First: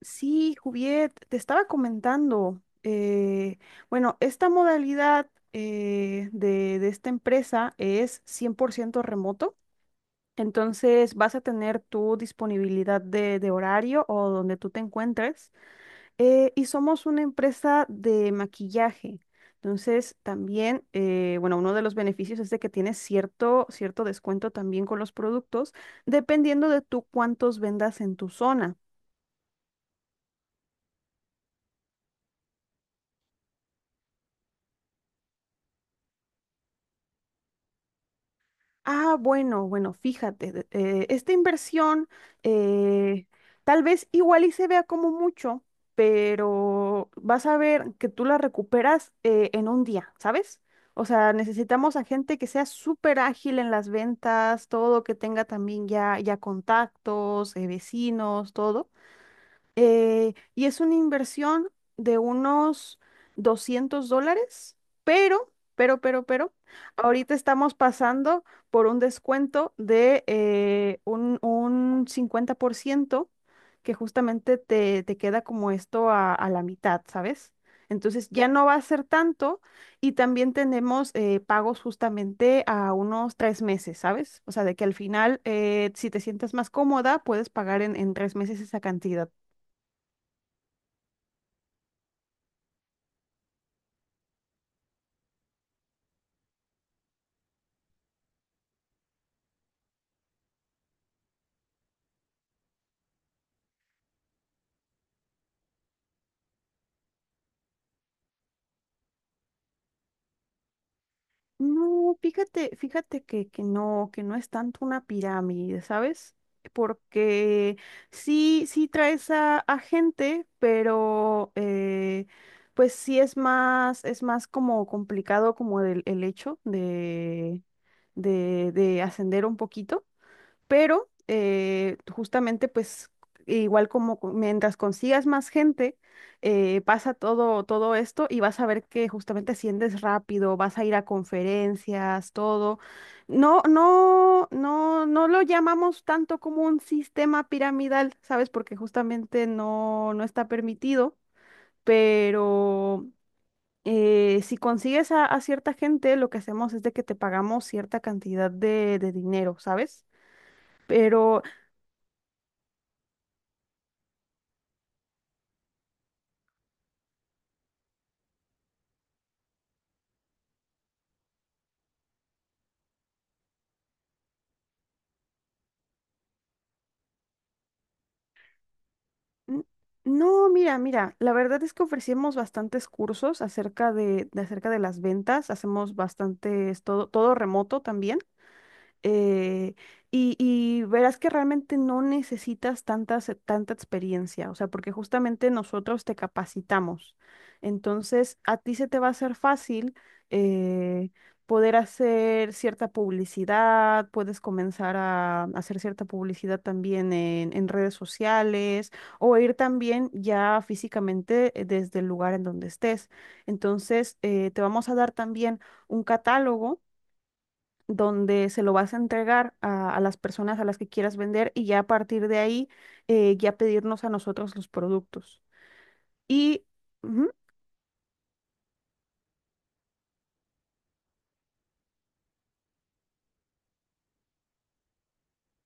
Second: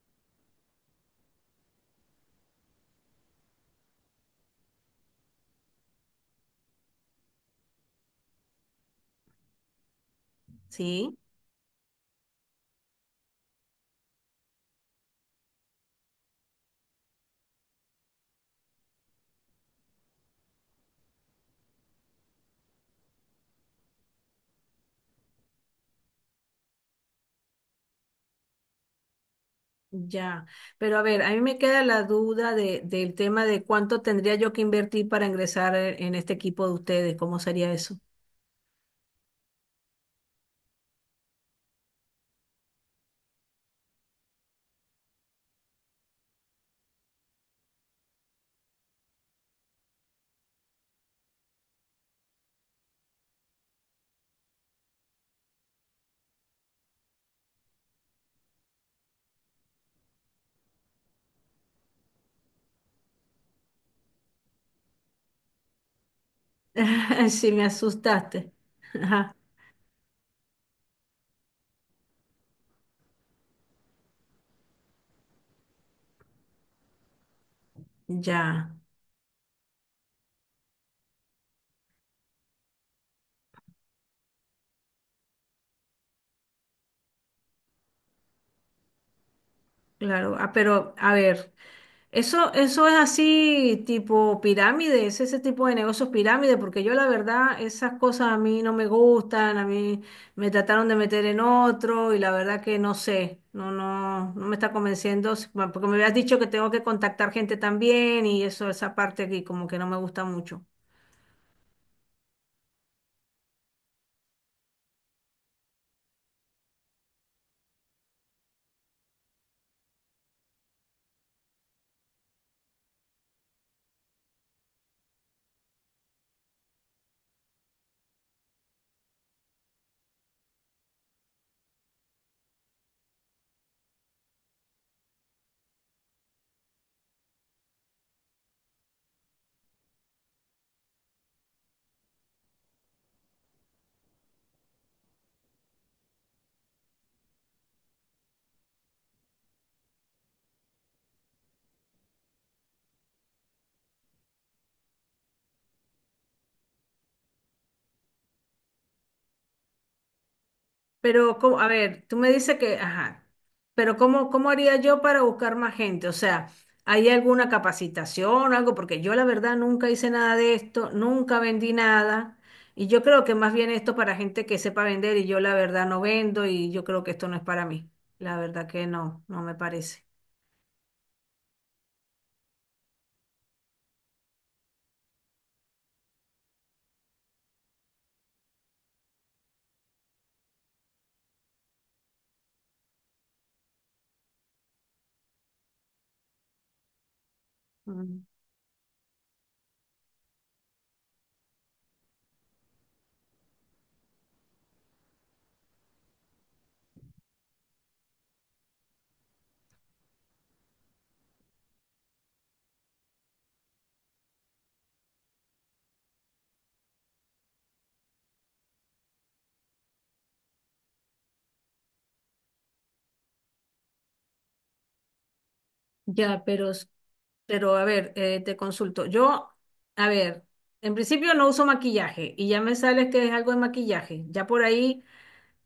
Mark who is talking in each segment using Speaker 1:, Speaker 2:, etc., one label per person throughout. Speaker 1: Sí, Juviet, te estaba comentando. Bueno, esta modalidad de esta empresa es 100% remoto, entonces
Speaker 2: Sí,
Speaker 1: vas a tener tu disponibilidad de horario o donde tú te encuentres. Y somos una empresa de maquillaje. Entonces, también, bueno, uno de los beneficios es de que tienes cierto descuento también con los productos, dependiendo de tú cuántos vendas en tu zona.
Speaker 2: ya. Pero a ver, a mí me queda la duda del tema de cuánto tendría yo que invertir para ingresar en este equipo de ustedes. ¿Cómo sería eso?
Speaker 1: Ah, bueno, fíjate, esta inversión eh, tal vez igual y se vea como mucho, pero vas a ver que tú la recuperas en un día, ¿sabes? O sea, necesitamos a gente que sea súper ágil en las ventas, todo, que tenga también ya contactos, vecinos, todo. Y es una inversión de unos $200, pero, ahorita
Speaker 2: Sí, me
Speaker 1: estamos pasando
Speaker 2: asustaste.
Speaker 1: por un
Speaker 2: Ajá,
Speaker 1: descuento de un 50% que justamente te queda como esto a la mitad, ¿sabes? Entonces ya no va
Speaker 2: ya.
Speaker 1: a ser tanto, y también tenemos pagos justamente a unos 3 meses, ¿sabes? O sea, de que al final, si te sientes más cómoda, puedes pagar en 3 meses esa cantidad.
Speaker 2: Claro, ah, pero a ver, eso es así tipo pirámide, es ese tipo de negocios pirámide, porque yo la verdad esas cosas a mí no me gustan, a mí me trataron de meter en otro y la verdad que no sé, no, no, no me está convenciendo, bueno, porque me habías dicho que tengo que contactar gente también y eso, esa parte aquí como que no me gusta mucho.
Speaker 1: No, fíjate que no es tanto una pirámide, ¿sabes? Porque sí traes a gente, pero pues sí es es más como complicado como el hecho de ascender un poquito, pero justamente pues igual mientras consigas más gente, pasa todo esto y vas a ver que justamente asciendes rápido, vas a ir a conferencias, todo. No lo llamamos tanto como un sistema piramidal, ¿sabes? Porque justamente no está permitido, pero... si consigues a cierta gente, lo que hacemos es de que te pagamos cierta cantidad de dinero, ¿sabes?
Speaker 2: Pero,
Speaker 1: Pero
Speaker 2: ¿cómo? A ver, tú me dices que, ajá, pero ¿cómo, cómo haría yo para buscar más gente? O sea, ¿hay alguna capacitación, algo? Porque yo la verdad nunca hice nada de esto, nunca vendí nada. Y yo creo que más bien esto para gente que sepa vender y yo la verdad no vendo y yo creo que esto no es para mí. La verdad que no, no me
Speaker 1: N-
Speaker 2: parece.
Speaker 1: no, mira, la verdad es que ofrecemos bastantes cursos acerca de acerca de las ventas, hacemos bastantes, todo, todo remoto también, eh, y verás que realmente no necesitas tanta experiencia, o sea, porque justamente nosotros te capacitamos.
Speaker 2: Mm.
Speaker 1: Entonces, a ti se te va a hacer fácil eh, poder hacer cierta publicidad, puedes comenzar a hacer cierta publicidad también en redes sociales o ir también ya físicamente desde el lugar en donde estés. Entonces, te vamos a dar también un catálogo donde se lo vas a entregar a las personas a las que quieras vender, y ya a partir de ahí ya pedirnos a nosotros los productos.
Speaker 2: Ya,
Speaker 1: Y
Speaker 2: pero, s-
Speaker 1: ujú.
Speaker 2: pero a ver, te consulto. A ver, en principio no uso maquillaje y ya me sales que es algo de maquillaje. Ya por ahí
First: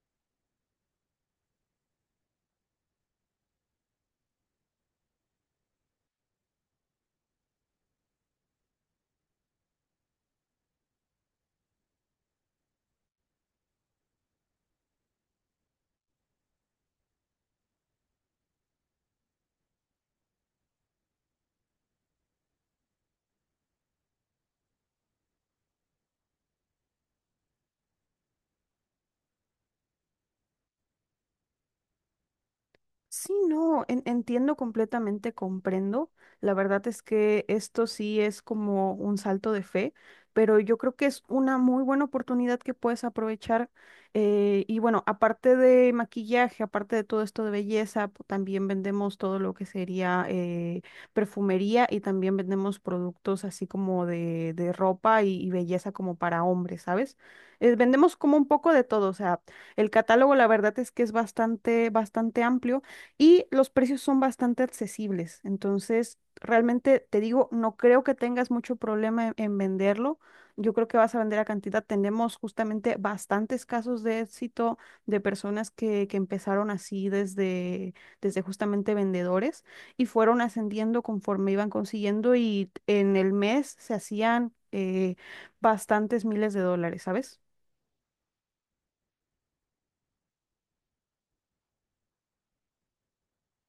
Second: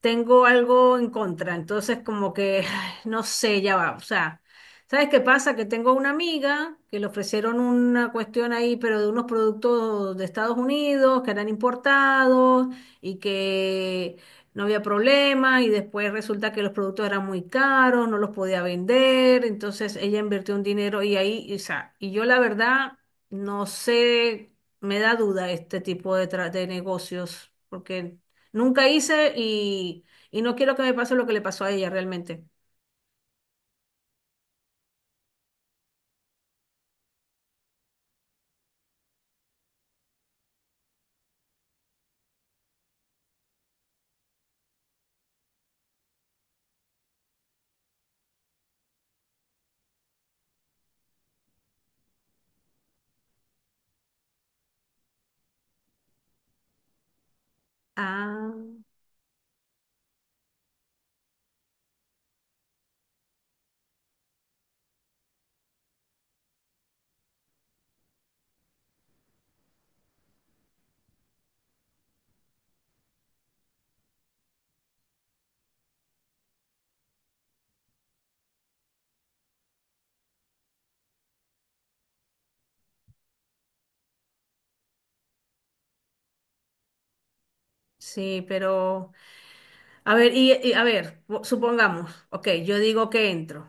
Speaker 2: tengo algo en contra, entonces como que, ay, no sé, ya va, o sea, ¿sabes qué pasa? Que tengo una amiga que le ofrecieron una cuestión ahí, pero de unos productos de Estados Unidos que eran importados y que no había problema, y después resulta que los productos eran muy caros, no los podía vender, entonces ella invirtió un dinero y ahí, o sea, y yo la verdad no sé, me da duda este tipo de, de negocios, porque nunca hice. Y no quiero que me pase lo que le pasó a ella realmente.
Speaker 1: Sí, no, entiendo completamente, comprendo. La verdad es que esto sí es como un salto de fe, pero yo creo que es una muy buena oportunidad que puedes aprovechar. Y bueno, aparte de maquillaje, aparte de todo esto de belleza, también vendemos todo lo que sería perfumería, y también vendemos productos así como de ropa y belleza como para hombres, ¿sabes? Vendemos como un
Speaker 2: Ah,
Speaker 1: poco de todo, o sea, el catálogo la verdad es que es bastante amplio y los precios son bastante accesibles. Entonces, realmente te digo, no creo que tengas mucho problema en venderlo. Yo creo que vas a vender a cantidad. Tenemos justamente bastantes casos de éxito de personas que empezaron así desde justamente vendedores, y fueron ascendiendo conforme iban consiguiendo, y en el mes se hacían bastantes miles de dólares, ¿sabes?
Speaker 2: sí, pero a ver, a ver, supongamos, ok, yo digo que entro.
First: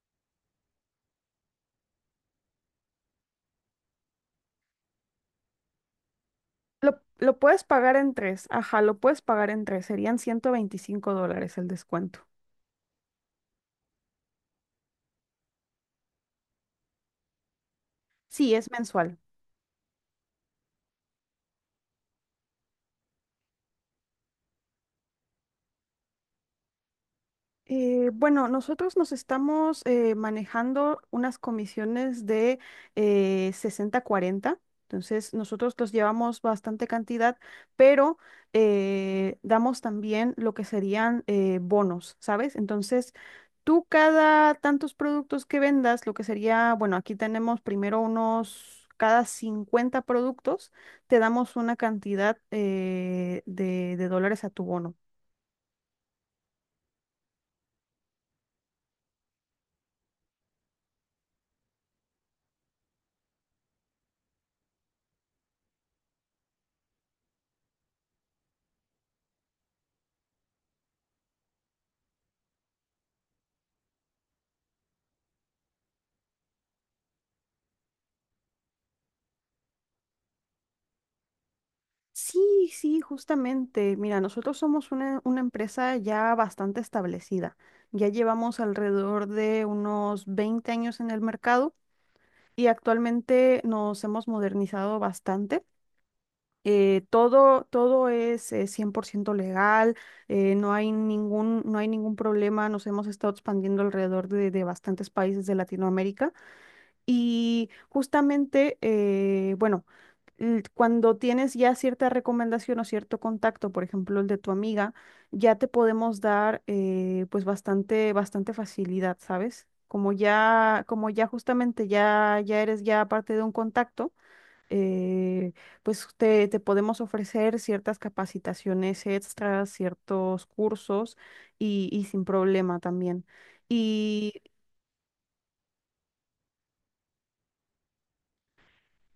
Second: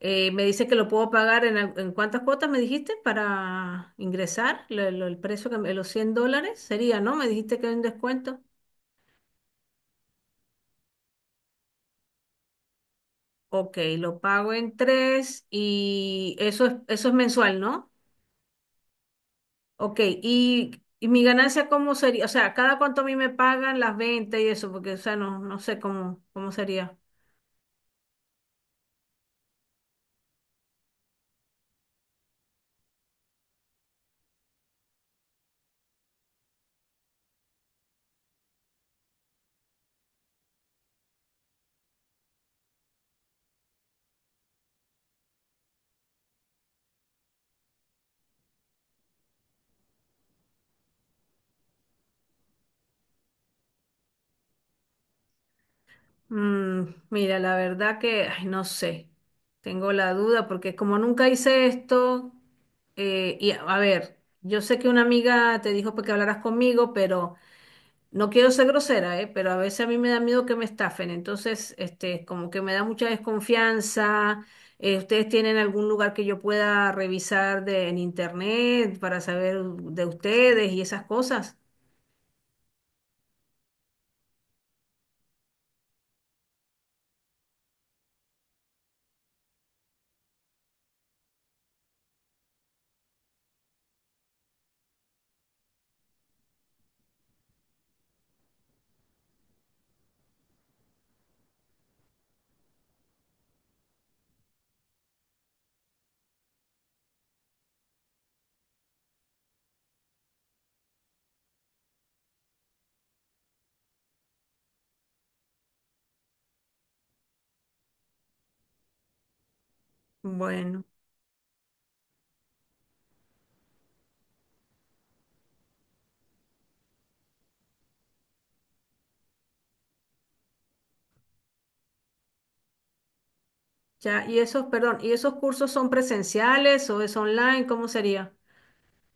Speaker 2: Me dice que lo puedo pagar en, en cuántas cuotas me dijiste para ingresar. El precio que los 100 dólares sería, ¿no? Me
Speaker 1: Lo
Speaker 2: dijiste
Speaker 1: puedes
Speaker 2: que hay un
Speaker 1: pagar en
Speaker 2: descuento.
Speaker 1: tres, ajá, lo puedes pagar en tres, serían $125 el descuento.
Speaker 2: Ok, lo pago en tres y eso es mensual, ¿no?
Speaker 1: Sí, es mensual.
Speaker 2: Ok, y mi ganancia, ¿cómo sería? O sea, ¿cada cuánto a mí me pagan las ventas y eso? Porque, o sea, no, no sé cómo, cómo sería.
Speaker 1: Bueno, nosotros nos estamos manejando unas comisiones de 60-40, entonces nosotros los llevamos bastante cantidad, pero damos también lo que serían bonos, ¿sabes? Entonces, tú cada tantos productos que vendas, lo que sería, bueno, aquí tenemos primero unos... Cada 50 productos te damos una cantidad de dólares a tu bono.
Speaker 2: Mm, mira, la verdad que, ay, no sé. Tengo la duda porque como nunca hice esto, y a ver, yo sé que una amiga te dijo pues, que hablaras conmigo, pero no quiero ser grosera, ¿eh? Pero a veces a mí me da miedo que me estafen, entonces, este, como que me da mucha desconfianza. ¿Ustedes tienen algún lugar que yo pueda revisar en internet para saber de ustedes y esas cosas?
Speaker 1: Sí, sí, justamente. Mira, nosotros somos una empresa ya bastante establecida. Ya llevamos alrededor de unos 20 años en el mercado y actualmente nos hemos modernizado bastante. Todo es 100% legal, no hay ningún problema. Nos hemos estado expandiendo alrededor de bastantes países de Latinoamérica. Y justamente, bueno, cuando tienes ya cierta recomendación o cierto contacto, por ejemplo, el de tu amiga, ya te podemos dar pues bastante facilidad, ¿sabes?
Speaker 2: Bueno,
Speaker 1: Como ya justamente ya eres ya parte de un contacto, eh, pues te podemos ofrecer ciertas capacitaciones extras, ciertos cursos, y sin problema también.
Speaker 2: ya, y esos, perdón, ¿y esos cursos son presenciales o es online? ¿Cómo sería?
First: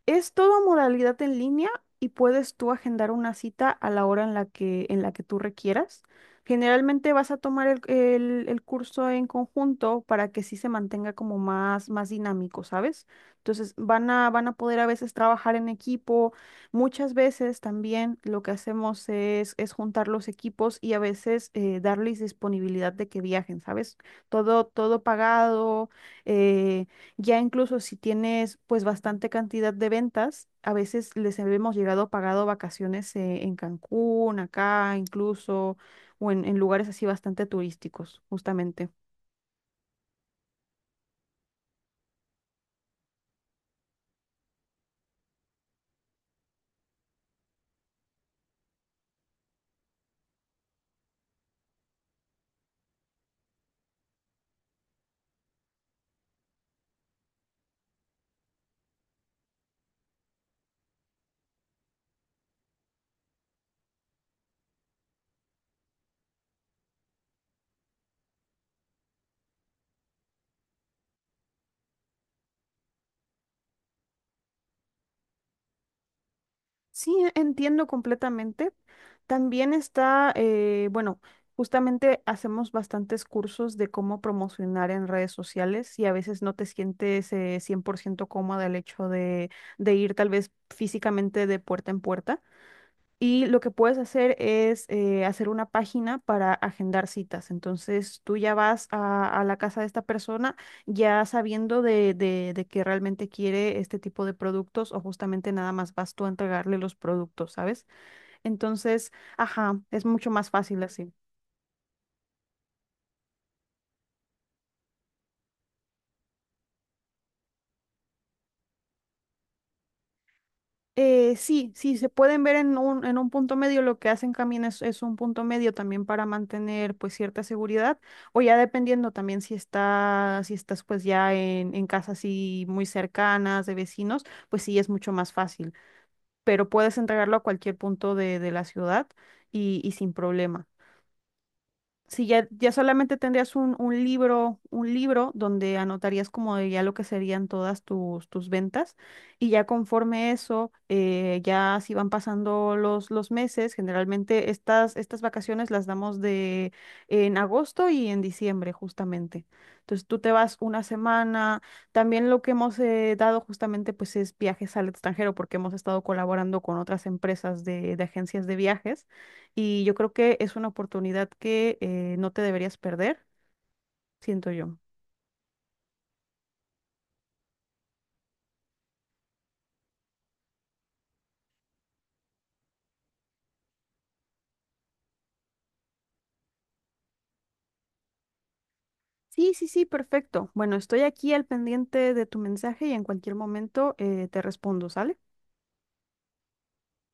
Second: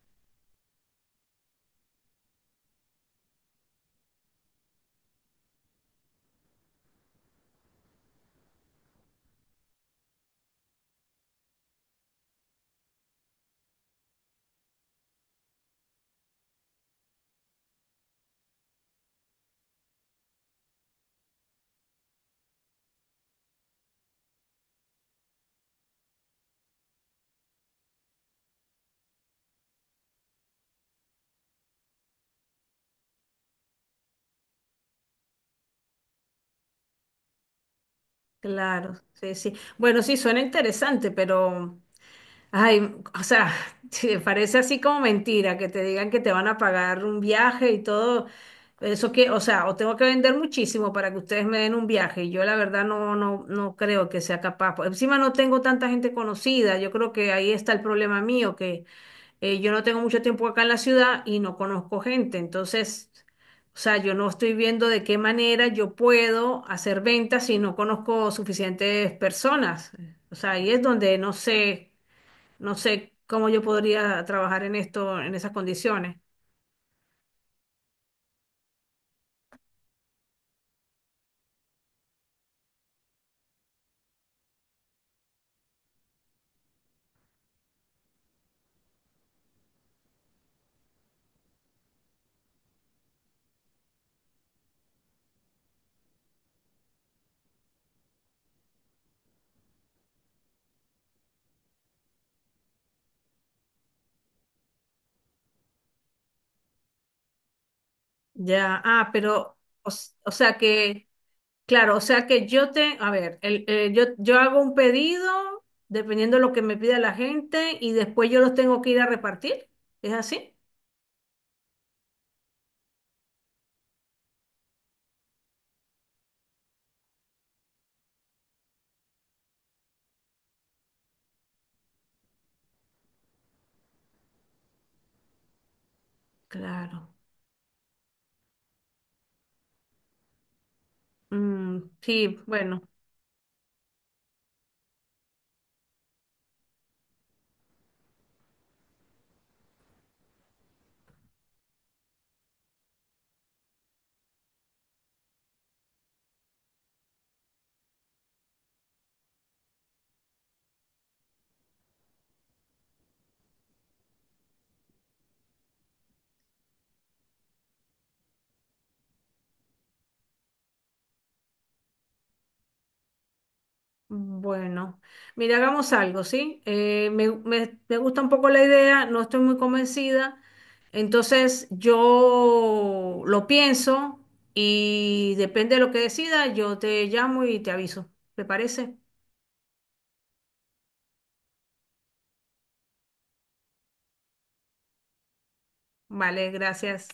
Speaker 1: Es toda modalidad en línea, y puedes tú agendar una cita a la hora en la que tú requieras. Generalmente vas a tomar el curso en conjunto para que sí se mantenga como más dinámico, ¿sabes? Entonces van a poder a veces trabajar en equipo. Muchas veces también lo que hacemos es juntar los equipos, y a veces darles disponibilidad de que viajen, ¿sabes? Todo pagado. eh, ya incluso si tienes pues bastante cantidad de ventas, a veces les hemos llegado pagado vacaciones en Cancún, acá incluso, o en lugares así bastante turísticos, justamente.
Speaker 2: Claro, sí, sí. Bueno, sí, suena interesante, pero ay, o sea, sí, parece así como mentira que te digan que te van a pagar un viaje y todo. Eso que, o sea, o tengo que vender muchísimo para que ustedes me den un viaje. Y yo la verdad no, no, no creo que sea capaz. Por encima no tengo tanta gente conocida. Yo creo que ahí está el problema mío, que yo no tengo mucho tiempo acá en la ciudad y no conozco gente. Entonces, o sea, yo no estoy viendo de qué manera yo puedo hacer ventas si no conozco suficientes personas. O sea, ahí es donde no sé. No sé cómo yo podría trabajar en esto, en esas condiciones.
Speaker 1: Sí, entiendo completamente. También está, bueno, justamente hacemos bastantes cursos de cómo promocionar en redes sociales, y a veces no te sientes 100% cómoda el hecho de ir tal vez físicamente de puerta en puerta. Y lo que puedes hacer es hacer una página para agendar citas. Entonces tú ya vas a la casa de esta persona ya sabiendo de que realmente quiere este tipo de productos, o justamente nada más vas tú a entregarle los productos, ¿sabes?
Speaker 2: Ya, ah,
Speaker 1: Entonces,
Speaker 2: pero,
Speaker 1: ajá, es mucho
Speaker 2: o
Speaker 1: más
Speaker 2: sea
Speaker 1: fácil
Speaker 2: que,
Speaker 1: así.
Speaker 2: claro, o sea que yo te, a ver, el, yo, yo hago un pedido dependiendo de lo que me pida la gente y después yo los tengo que ir a repartir. ¿Es así?
Speaker 1: Sí, sí, se pueden ver en un punto medio, lo que hacen también es un punto medio también para mantener pues cierta seguridad, o ya dependiendo también si estás pues ya en casas así muy cercanas de vecinos, pues sí es mucho más fácil, pero puedes
Speaker 2: Claro.
Speaker 1: entregarlo a cualquier punto de la ciudad, y sin problema.
Speaker 2: Mm,
Speaker 1: Si
Speaker 2: sí,
Speaker 1: ya, ya
Speaker 2: bueno.
Speaker 1: solamente tendrías un libro donde anotarías como de ya lo que serían todas tus ventas, y ya conforme eso, ya si van pasando los meses, generalmente estas vacaciones las damos de en agosto y en diciembre justamente. Entonces tú te vas una semana. También lo que hemos dado justamente pues es viajes al extranjero porque hemos estado colaborando con otras empresas de agencias de viajes, y yo creo que es una oportunidad que no te deberías perder, siento yo.
Speaker 2: Bueno, mira, hagamos algo, ¿sí? Me gusta un poco la idea, no estoy muy convencida, entonces yo lo pienso y depende de lo que decida, yo te llamo y te aviso. ¿Te parece?
Speaker 1: Sí, sí, sí, perfecto. Bueno, estoy aquí al pendiente de tu mensaje, y en cualquier momento te respondo, ¿sale?
Speaker 2: Vale, gracias.